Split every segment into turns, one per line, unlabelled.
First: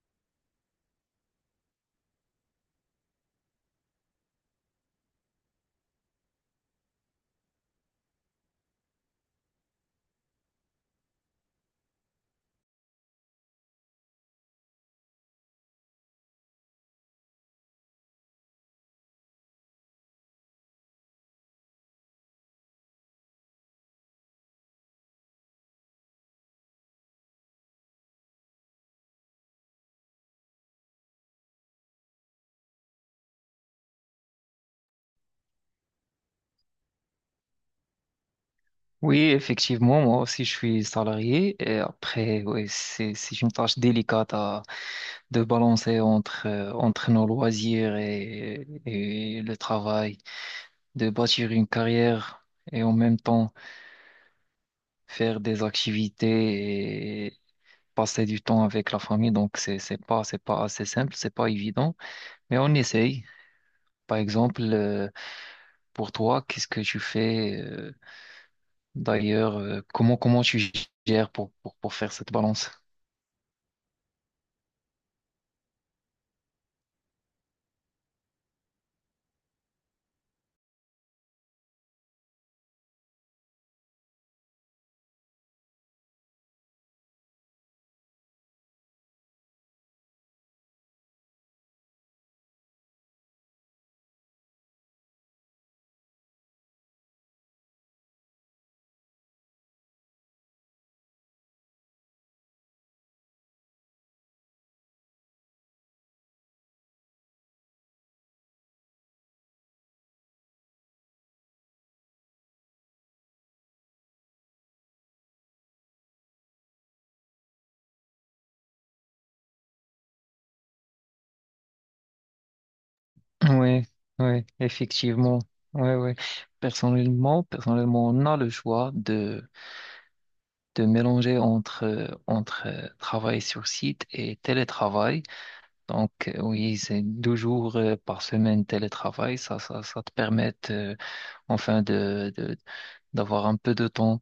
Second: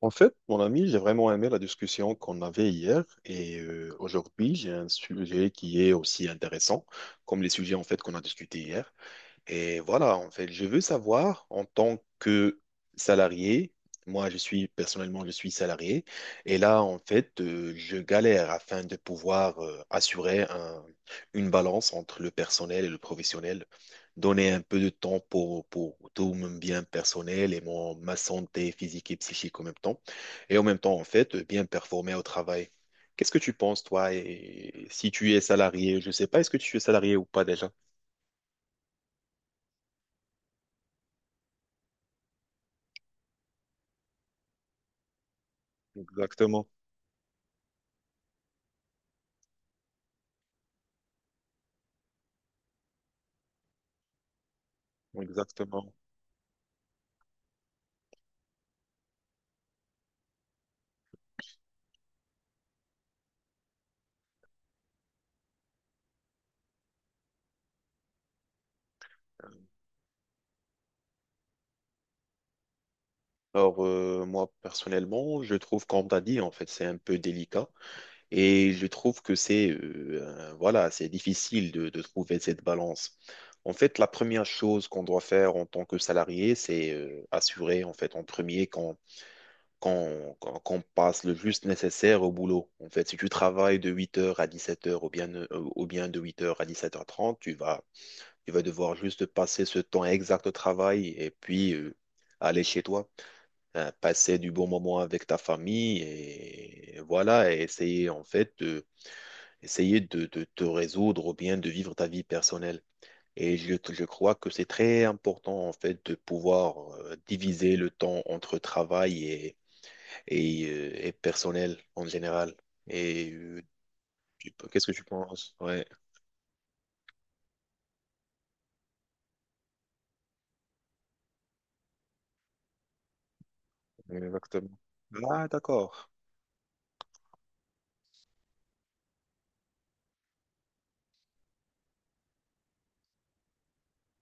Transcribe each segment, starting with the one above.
En fait, mon ami, j'ai vraiment aimé la discussion qu'on avait hier et aujourd'hui, j'ai un sujet qui est aussi intéressant comme les sujets en fait qu'on a discutés hier. Et voilà, en fait, je veux savoir en tant que salarié, moi je suis personnellement, je suis salarié, et là, en fait, je galère afin de pouvoir assurer une balance entre le personnel et le professionnel, donner un peu de temps pour tout mon bien personnel et mon, ma santé physique et psychique en même temps, et en même temps, en fait, bien performer au travail. Qu'est-ce que tu penses, toi, et si tu es salarié, je ne sais pas, est-ce que tu es salarié ou pas déjà?
Oui, effectivement, moi aussi je suis salarié. Et après, oui, c'est une tâche délicate de balancer entre,
Exactement.
entre nos loisirs et le travail, de bâtir une carrière et en même temps faire des
Exactement.
activités et passer du temps avec la famille. Donc c'est pas assez simple, c'est pas évident, mais on essaye. Par exemple, pour toi, qu'est-ce que tu fais, d'ailleurs, comment tu gères pour, pour faire cette balance?
Alors, moi, personnellement, je trouve, comme t'as dit, en fait, c'est un peu délicat. Et je trouve que c'est, voilà, c'est difficile de trouver cette balance. En fait, la première chose qu'on doit faire en tant que salarié, c'est assurer, en fait, en premier, qu'on passe le juste nécessaire au boulot. En fait, si tu travailles de huit heures à dix-sept heures, ou bien de huit heures à dix-sept heures trente, tu vas devoir juste passer ce temps exact au travail et puis aller chez toi. Passer du bon moment avec ta famille et, voilà, et essayer en fait essayer de te résoudre ou bien de vivre ta vie personnelle. Et je crois que c'est très important en fait de pouvoir diviser le temps entre travail et, et personnel en général. Et
Oui, oui,
qu'est-ce que tu
effectivement.
penses? Ouais,
Oui, oui. Personnellement, on a le choix de mélanger entre, entre travail sur site et
exactement.
télétravail.
Ah, d'accord,
Donc, oui, c'est 2 jours par semaine télétravail. Ça te permet, enfin, d'avoir un peu de temps,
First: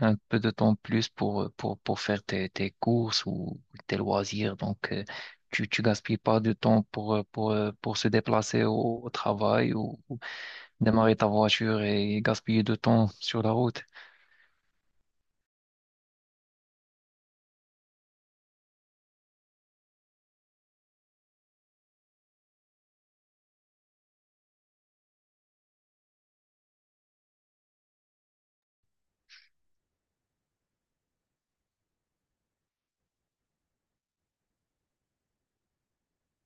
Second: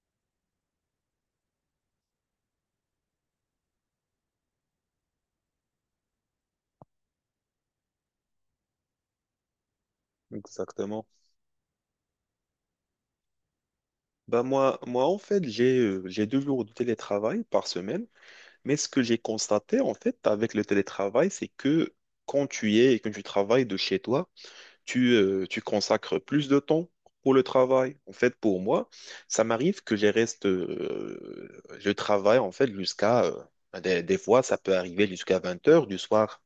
un peu de temps plus pour, pour faire tes courses ou tes loisirs. Donc, tu gaspilles pas de temps pour se déplacer au travail ou
exactement.
démarrer ta voiture et gaspiller de temps sur la route.
Bah moi en fait, j'ai deux jours de télétravail par semaine. Mais ce que j'ai constaté, en fait, avec le télétravail, c'est que quand tu y es et que tu travailles de chez toi, tu consacres plus de temps pour le travail. En fait, pour moi, ça m'arrive que je reste, je travaille, en fait, des fois, ça peut arriver jusqu'à 20 heures du soir.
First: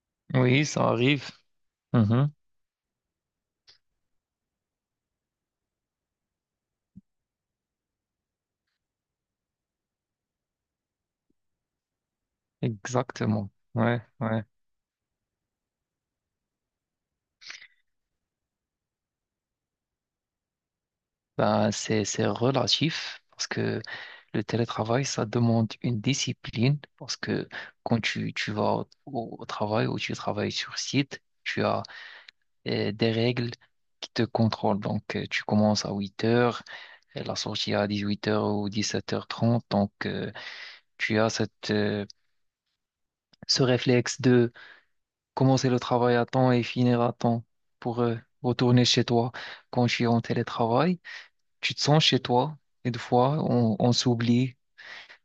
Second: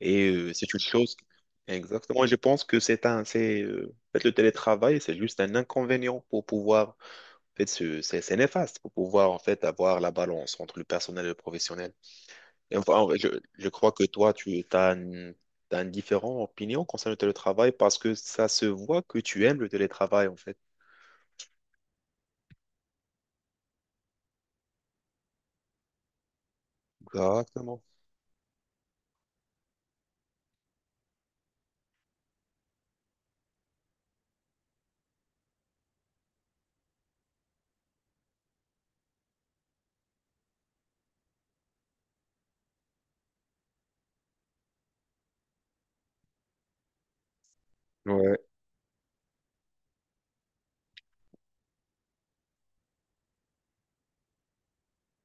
Et
Oui,
c'est une
ça
chose.
arrive.
Exactement. Et
Mhm,
je pense que en fait, le télétravail, c'est juste un inconvénient pour pouvoir, en fait, c'est néfaste pour pouvoir, en fait, avoir la balance entre le personnel et le professionnel. Et enfin,
exactement.
je crois
Ouais,
que toi,
ouais.
t'as une différente opinion concernant le télétravail parce que ça se voit que tu aimes le télétravail, en fait.
Ben, c'est relatif parce que le télétravail, ça demande une discipline parce que
Exactement.
quand tu vas au travail ou tu travailles sur site, tu as des règles qui te contrôlent. Donc, tu commences à 8h, et la sortie à 18h ou 17h30. Donc, tu as cette, ce réflexe de commencer le travail à temps et finir à temps pour
Ouais,
retourner chez toi. Quand je suis en télétravail, tu te sens chez toi et des fois on s'oublie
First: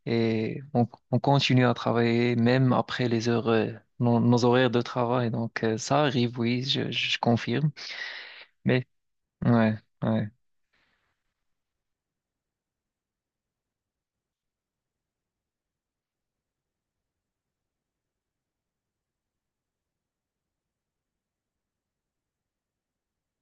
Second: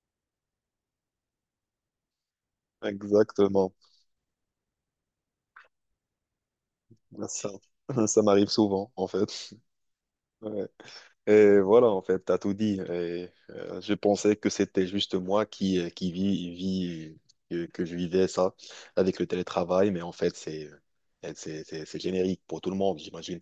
et on continue à travailler même après les heures,
exactement.
nos horaires de travail. Donc, ça arrive, oui, je
Ça,
confirme.
ça m'arrive
Mais
souvent, en fait.
ouais, ouais.
Ouais. Et voilà, en fait, t'as tout dit. Et, je pensais que c'était juste moi qui, que je vivais ça avec le télétravail, mais en fait, c'est, c'est générique pour tout le monde, j'imagine.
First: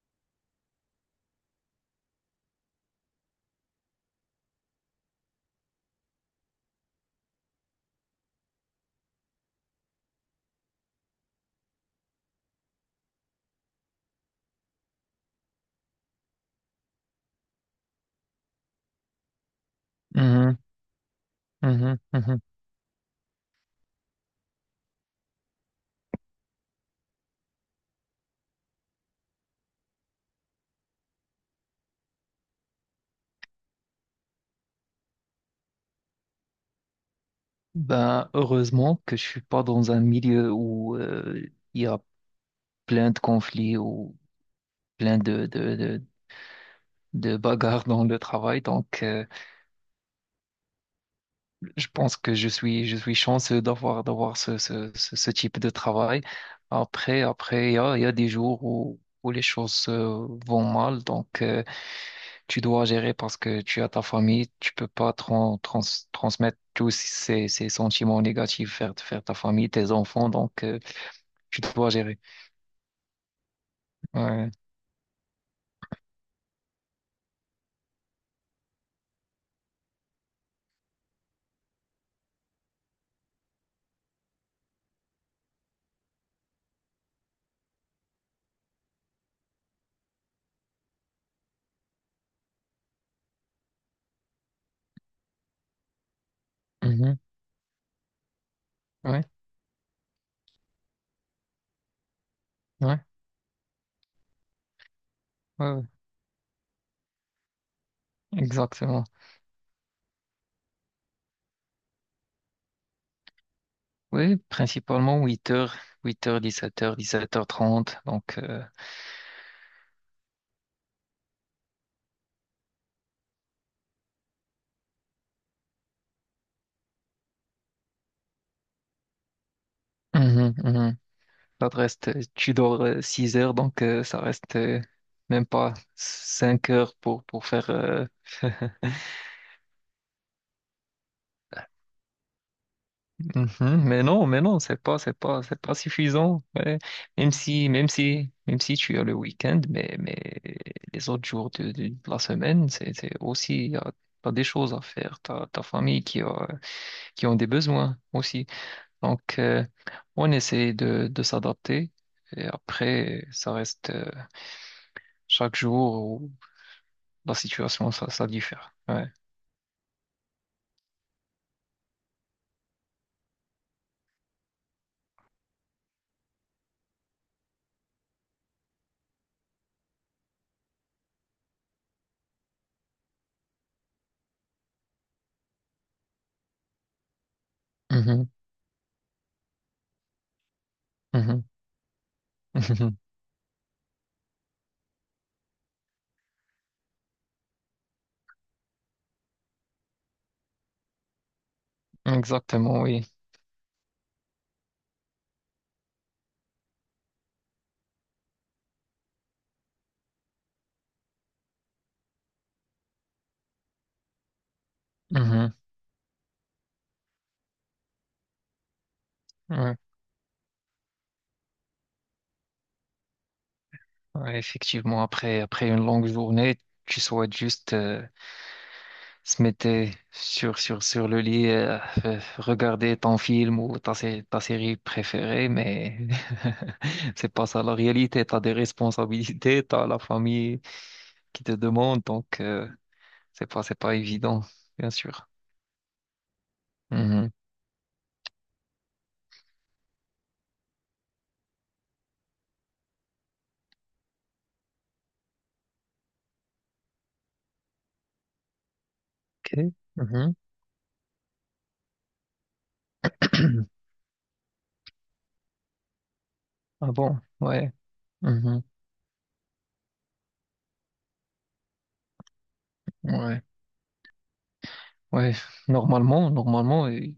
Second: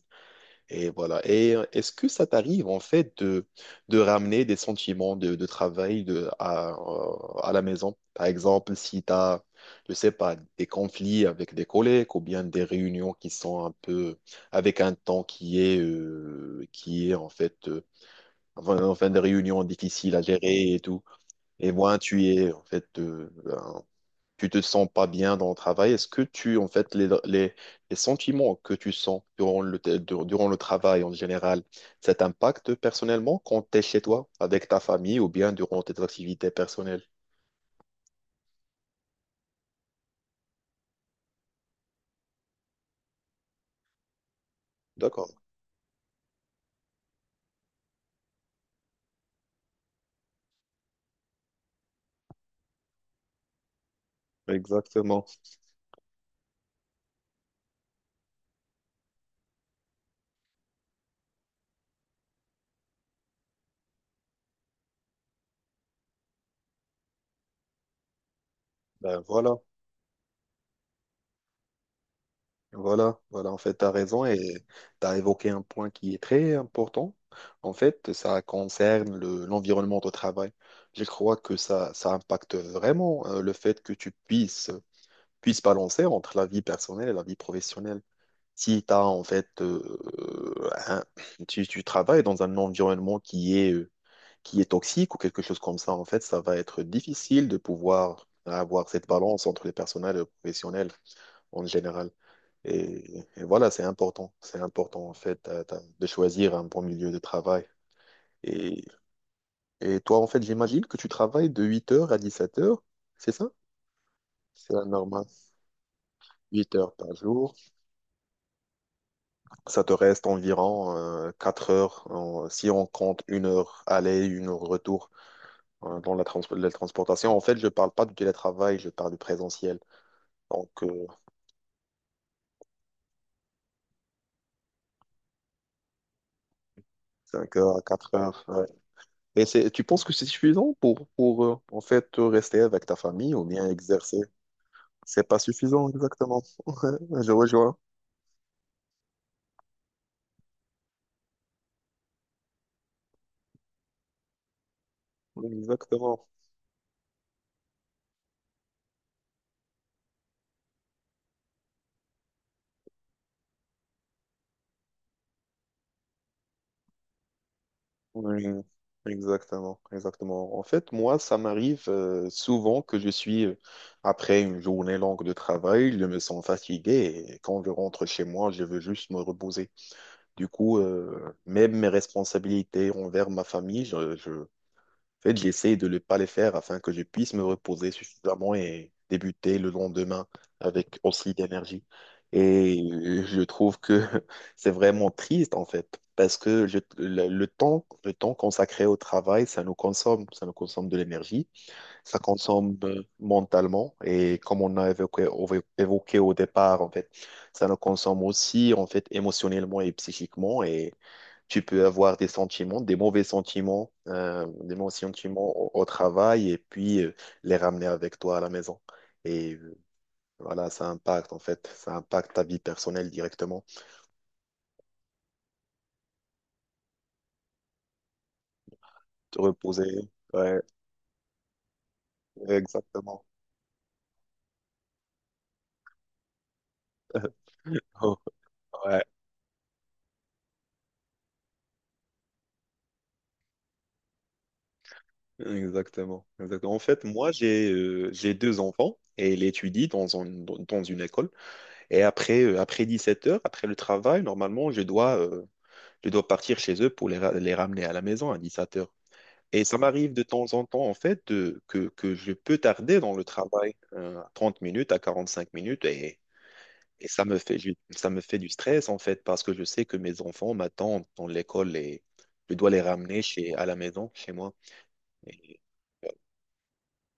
Et voilà. Et est-ce que ça t'arrive en fait de ramener des sentiments de travail à la maison? Par exemple, si tu as, je sais pas, des conflits avec des collègues ou bien des réunions qui sont un peu avec un temps qui est en fait, enfin, enfin, des réunions difficiles à
Mhm,
gérer et tout. Et moi,
mhm,
tu
mhm.
es en fait tu te sens pas bien dans le travail, est-ce que tu, en fait, les sentiments que tu sens durant durant le travail en général, ça t'impacte personnellement quand tu es chez toi, avec ta famille ou bien durant tes activités personnelles?
Ben, heureusement que je suis pas dans un milieu où il y a plein de conflits ou plein
D'accord,
de bagarres dans le travail. Donc, je pense que je suis chanceux d'avoir ce, ce, ce,
exactement.
ce type de travail. Après, il y a des jours où les choses, vont mal, donc, tu dois gérer parce que tu as ta famille, tu peux pas transmettre tous ces sentiments négatifs vers,
Ben
vers ta
voilà,
famille, tes enfants, donc, tu dois gérer.
voilà, voilà, en fait, tu as raison et
Ouais.
tu as évoqué un point qui est très important. En fait, ça concerne l'environnement de travail. Je crois que ça impacte vraiment le fait que tu puisse balancer entre la vie personnelle et la vie professionnelle. Si tu as en fait, tu travailles dans un environnement qui est toxique ou quelque chose comme ça, en fait, ça va être
Mhm.
difficile de pouvoir avoir cette
Ouais,
balance entre les personnels et le professionnel en général.
ouais,
Et voilà, c'est important. C'est important, en fait,
ouais, ouais.
de choisir un bon milieu de travail. Et,
Exactement.
et toi, en fait, j'imagine que tu travailles de 8 heures à 17 heures, c'est ça?
Oui,
C'est la
principalement
normale.
8h, 8 8h,
8 heures
17h,
par jour.
17h30, donc,
Ça te reste environ 4 heures, si on compte une heure aller, une heure retour dans la, la transportation. En fait, je parle pas du télétravail, je parle du présentiel.
mhm,
Donc,
mhm. Ça te reste, tu dors, 6 heures, donc, ça reste, même pas 5 heures pour,
5
faire.
heures à 4 heures. Ouais. Et c'est, tu penses que c'est suffisant pour rester avec ta famille ou bien
Mhm.
exercer?
Mais non, c'est pas, c'est
C'est pas
pas, c'est pas
suffisant, exactement.
suffisant. Ouais. Même
Je
si,
rejoins.
même si, même si tu as le week-end, mais les autres jours de la semaine, c'est aussi, t'as des choses à faire. T'as ta famille qui
Exactement.
a, qui ont des besoins aussi. Donc, on essaie de s'adapter. Et après, ça reste, chaque jour. La situation, ça
Oui,
diffère. Ouais.
exactement, exactement. En fait, moi, ça m'arrive souvent que je suis, après une journée longue de travail, je me sens fatigué et quand je rentre chez moi, je veux juste me reposer. Du coup, même mes responsabilités envers ma famille, en fait, j'essaie de ne pas les faire afin que je puisse me reposer
Mhm,
suffisamment et débuter le lendemain avec aussi
mhm,
d'énergie. Et
mhm.
je trouve que c'est vraiment triste, en fait, parce que le temps consacré au travail, ça nous consomme de l'énergie, ça consomme
Exactement, oui.
mentalement, et comme on a évoqué, évoqué au départ, en fait, ça nous consomme aussi, en fait, émotionnellement et psychiquement, et tu peux avoir des sentiments, des mauvais sentiments, des mauvais sentiments
Mhm,
au travail et puis les ramener avec toi à la maison. Et
ouais.
voilà, ça impacte en fait, ça impacte ta vie personnelle directement.
Ouais, effectivement, après une longue journée, tu souhaites juste,
Te
se mettre
reposer,
sur,
ouais,
sur, sur le lit, regarder ton
exactement.
film ou ta série préférée, mais c'est pas ça la
Oh,
réalité. Tu as des
ouais,
responsabilités, tu as la famille qui te demande, donc, c'est pas évident, bien sûr.
exactement, exactement. En fait,
Mhm.
moi, j'ai deux enfants et elle étudie dans une école. Et après, après 17 heures, après le travail, normalement, je dois partir chez eux pour les ramener à la maison à 17 heures. Et
Ok.
ça m'arrive de
Mhm.
temps en temps, en fait, que je peux tarder dans le travail, à 30 minutes, à 45 minutes, et,
Ah bon, ouais.
ça me fait du stress, en fait, parce que je sais que mes enfants m'attendent dans l'école et je dois les
Mhm.
ramener
Ouais.
à la maison, chez moi.
Ouais,
Et
normalement, il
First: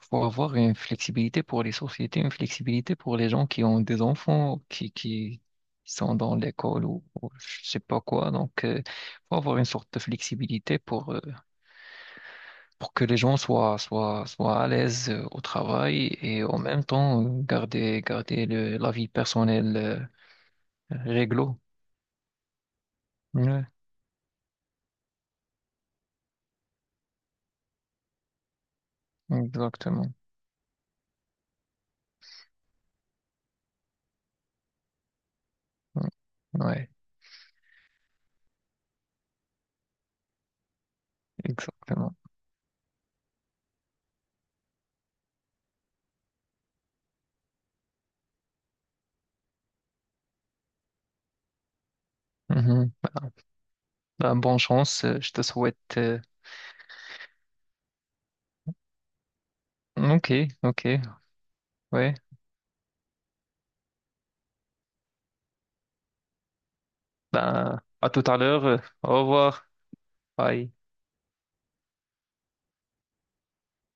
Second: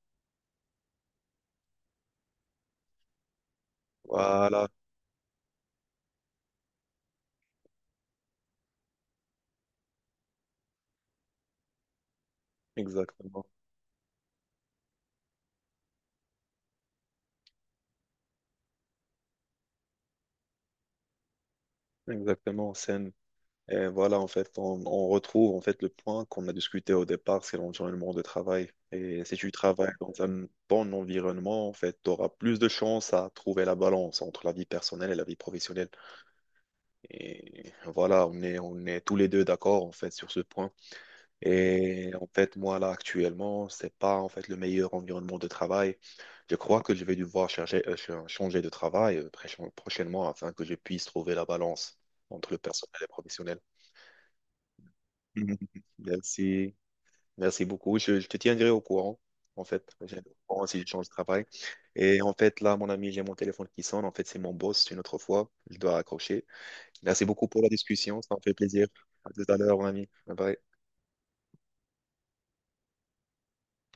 faut avoir une flexibilité pour les sociétés, une flexibilité pour les gens qui ont des enfants,
voilà,
qui sont dans l'école ou je sais pas quoi. Donc, il faut avoir une sorte de flexibilité pour que les gens
exactement.
soient à l'aise, au travail et en même temps, garder le, la vie personnelle, réglo.
Exactement, c'est un-
Ouais,
Et voilà, en fait, on retrouve en fait le point qu'on a discuté au départ, c'est l'environnement de travail. Et si tu travailles
exactement.
dans un bon environnement, en fait, tu auras plus de chances à trouver la balance entre la vie personnelle et la vie professionnelle.
Ouais, ouais,
Et voilà, on est tous les deux d'accord, en fait, sur ce point. Et
exactement.
en fait, moi, là, actuellement, c'est pas, en fait, le meilleur environnement de travail. Je crois que je vais devoir chercher, changer de travail prochainement afin que je puisse trouver la balance entre le
Mhm.
personnel et le professionnel.
Ben, bonne chance, je te souhaite.
Merci. Merci beaucoup. Je te tiendrai au courant, en fait. Je
Ok,
tiendrai au courant si
ok.
je change de travail.
Ouais.
Et en fait, là, mon ami, j'ai mon téléphone qui sonne. En fait, c'est mon boss une autre fois. Je dois raccrocher. Merci beaucoup pour la
Ben, à
discussion.
tout
Ça
à
me fait
l'heure.
plaisir.
Au
À tout à
revoir.
l'heure, mon ami. Bye bye.
Bye.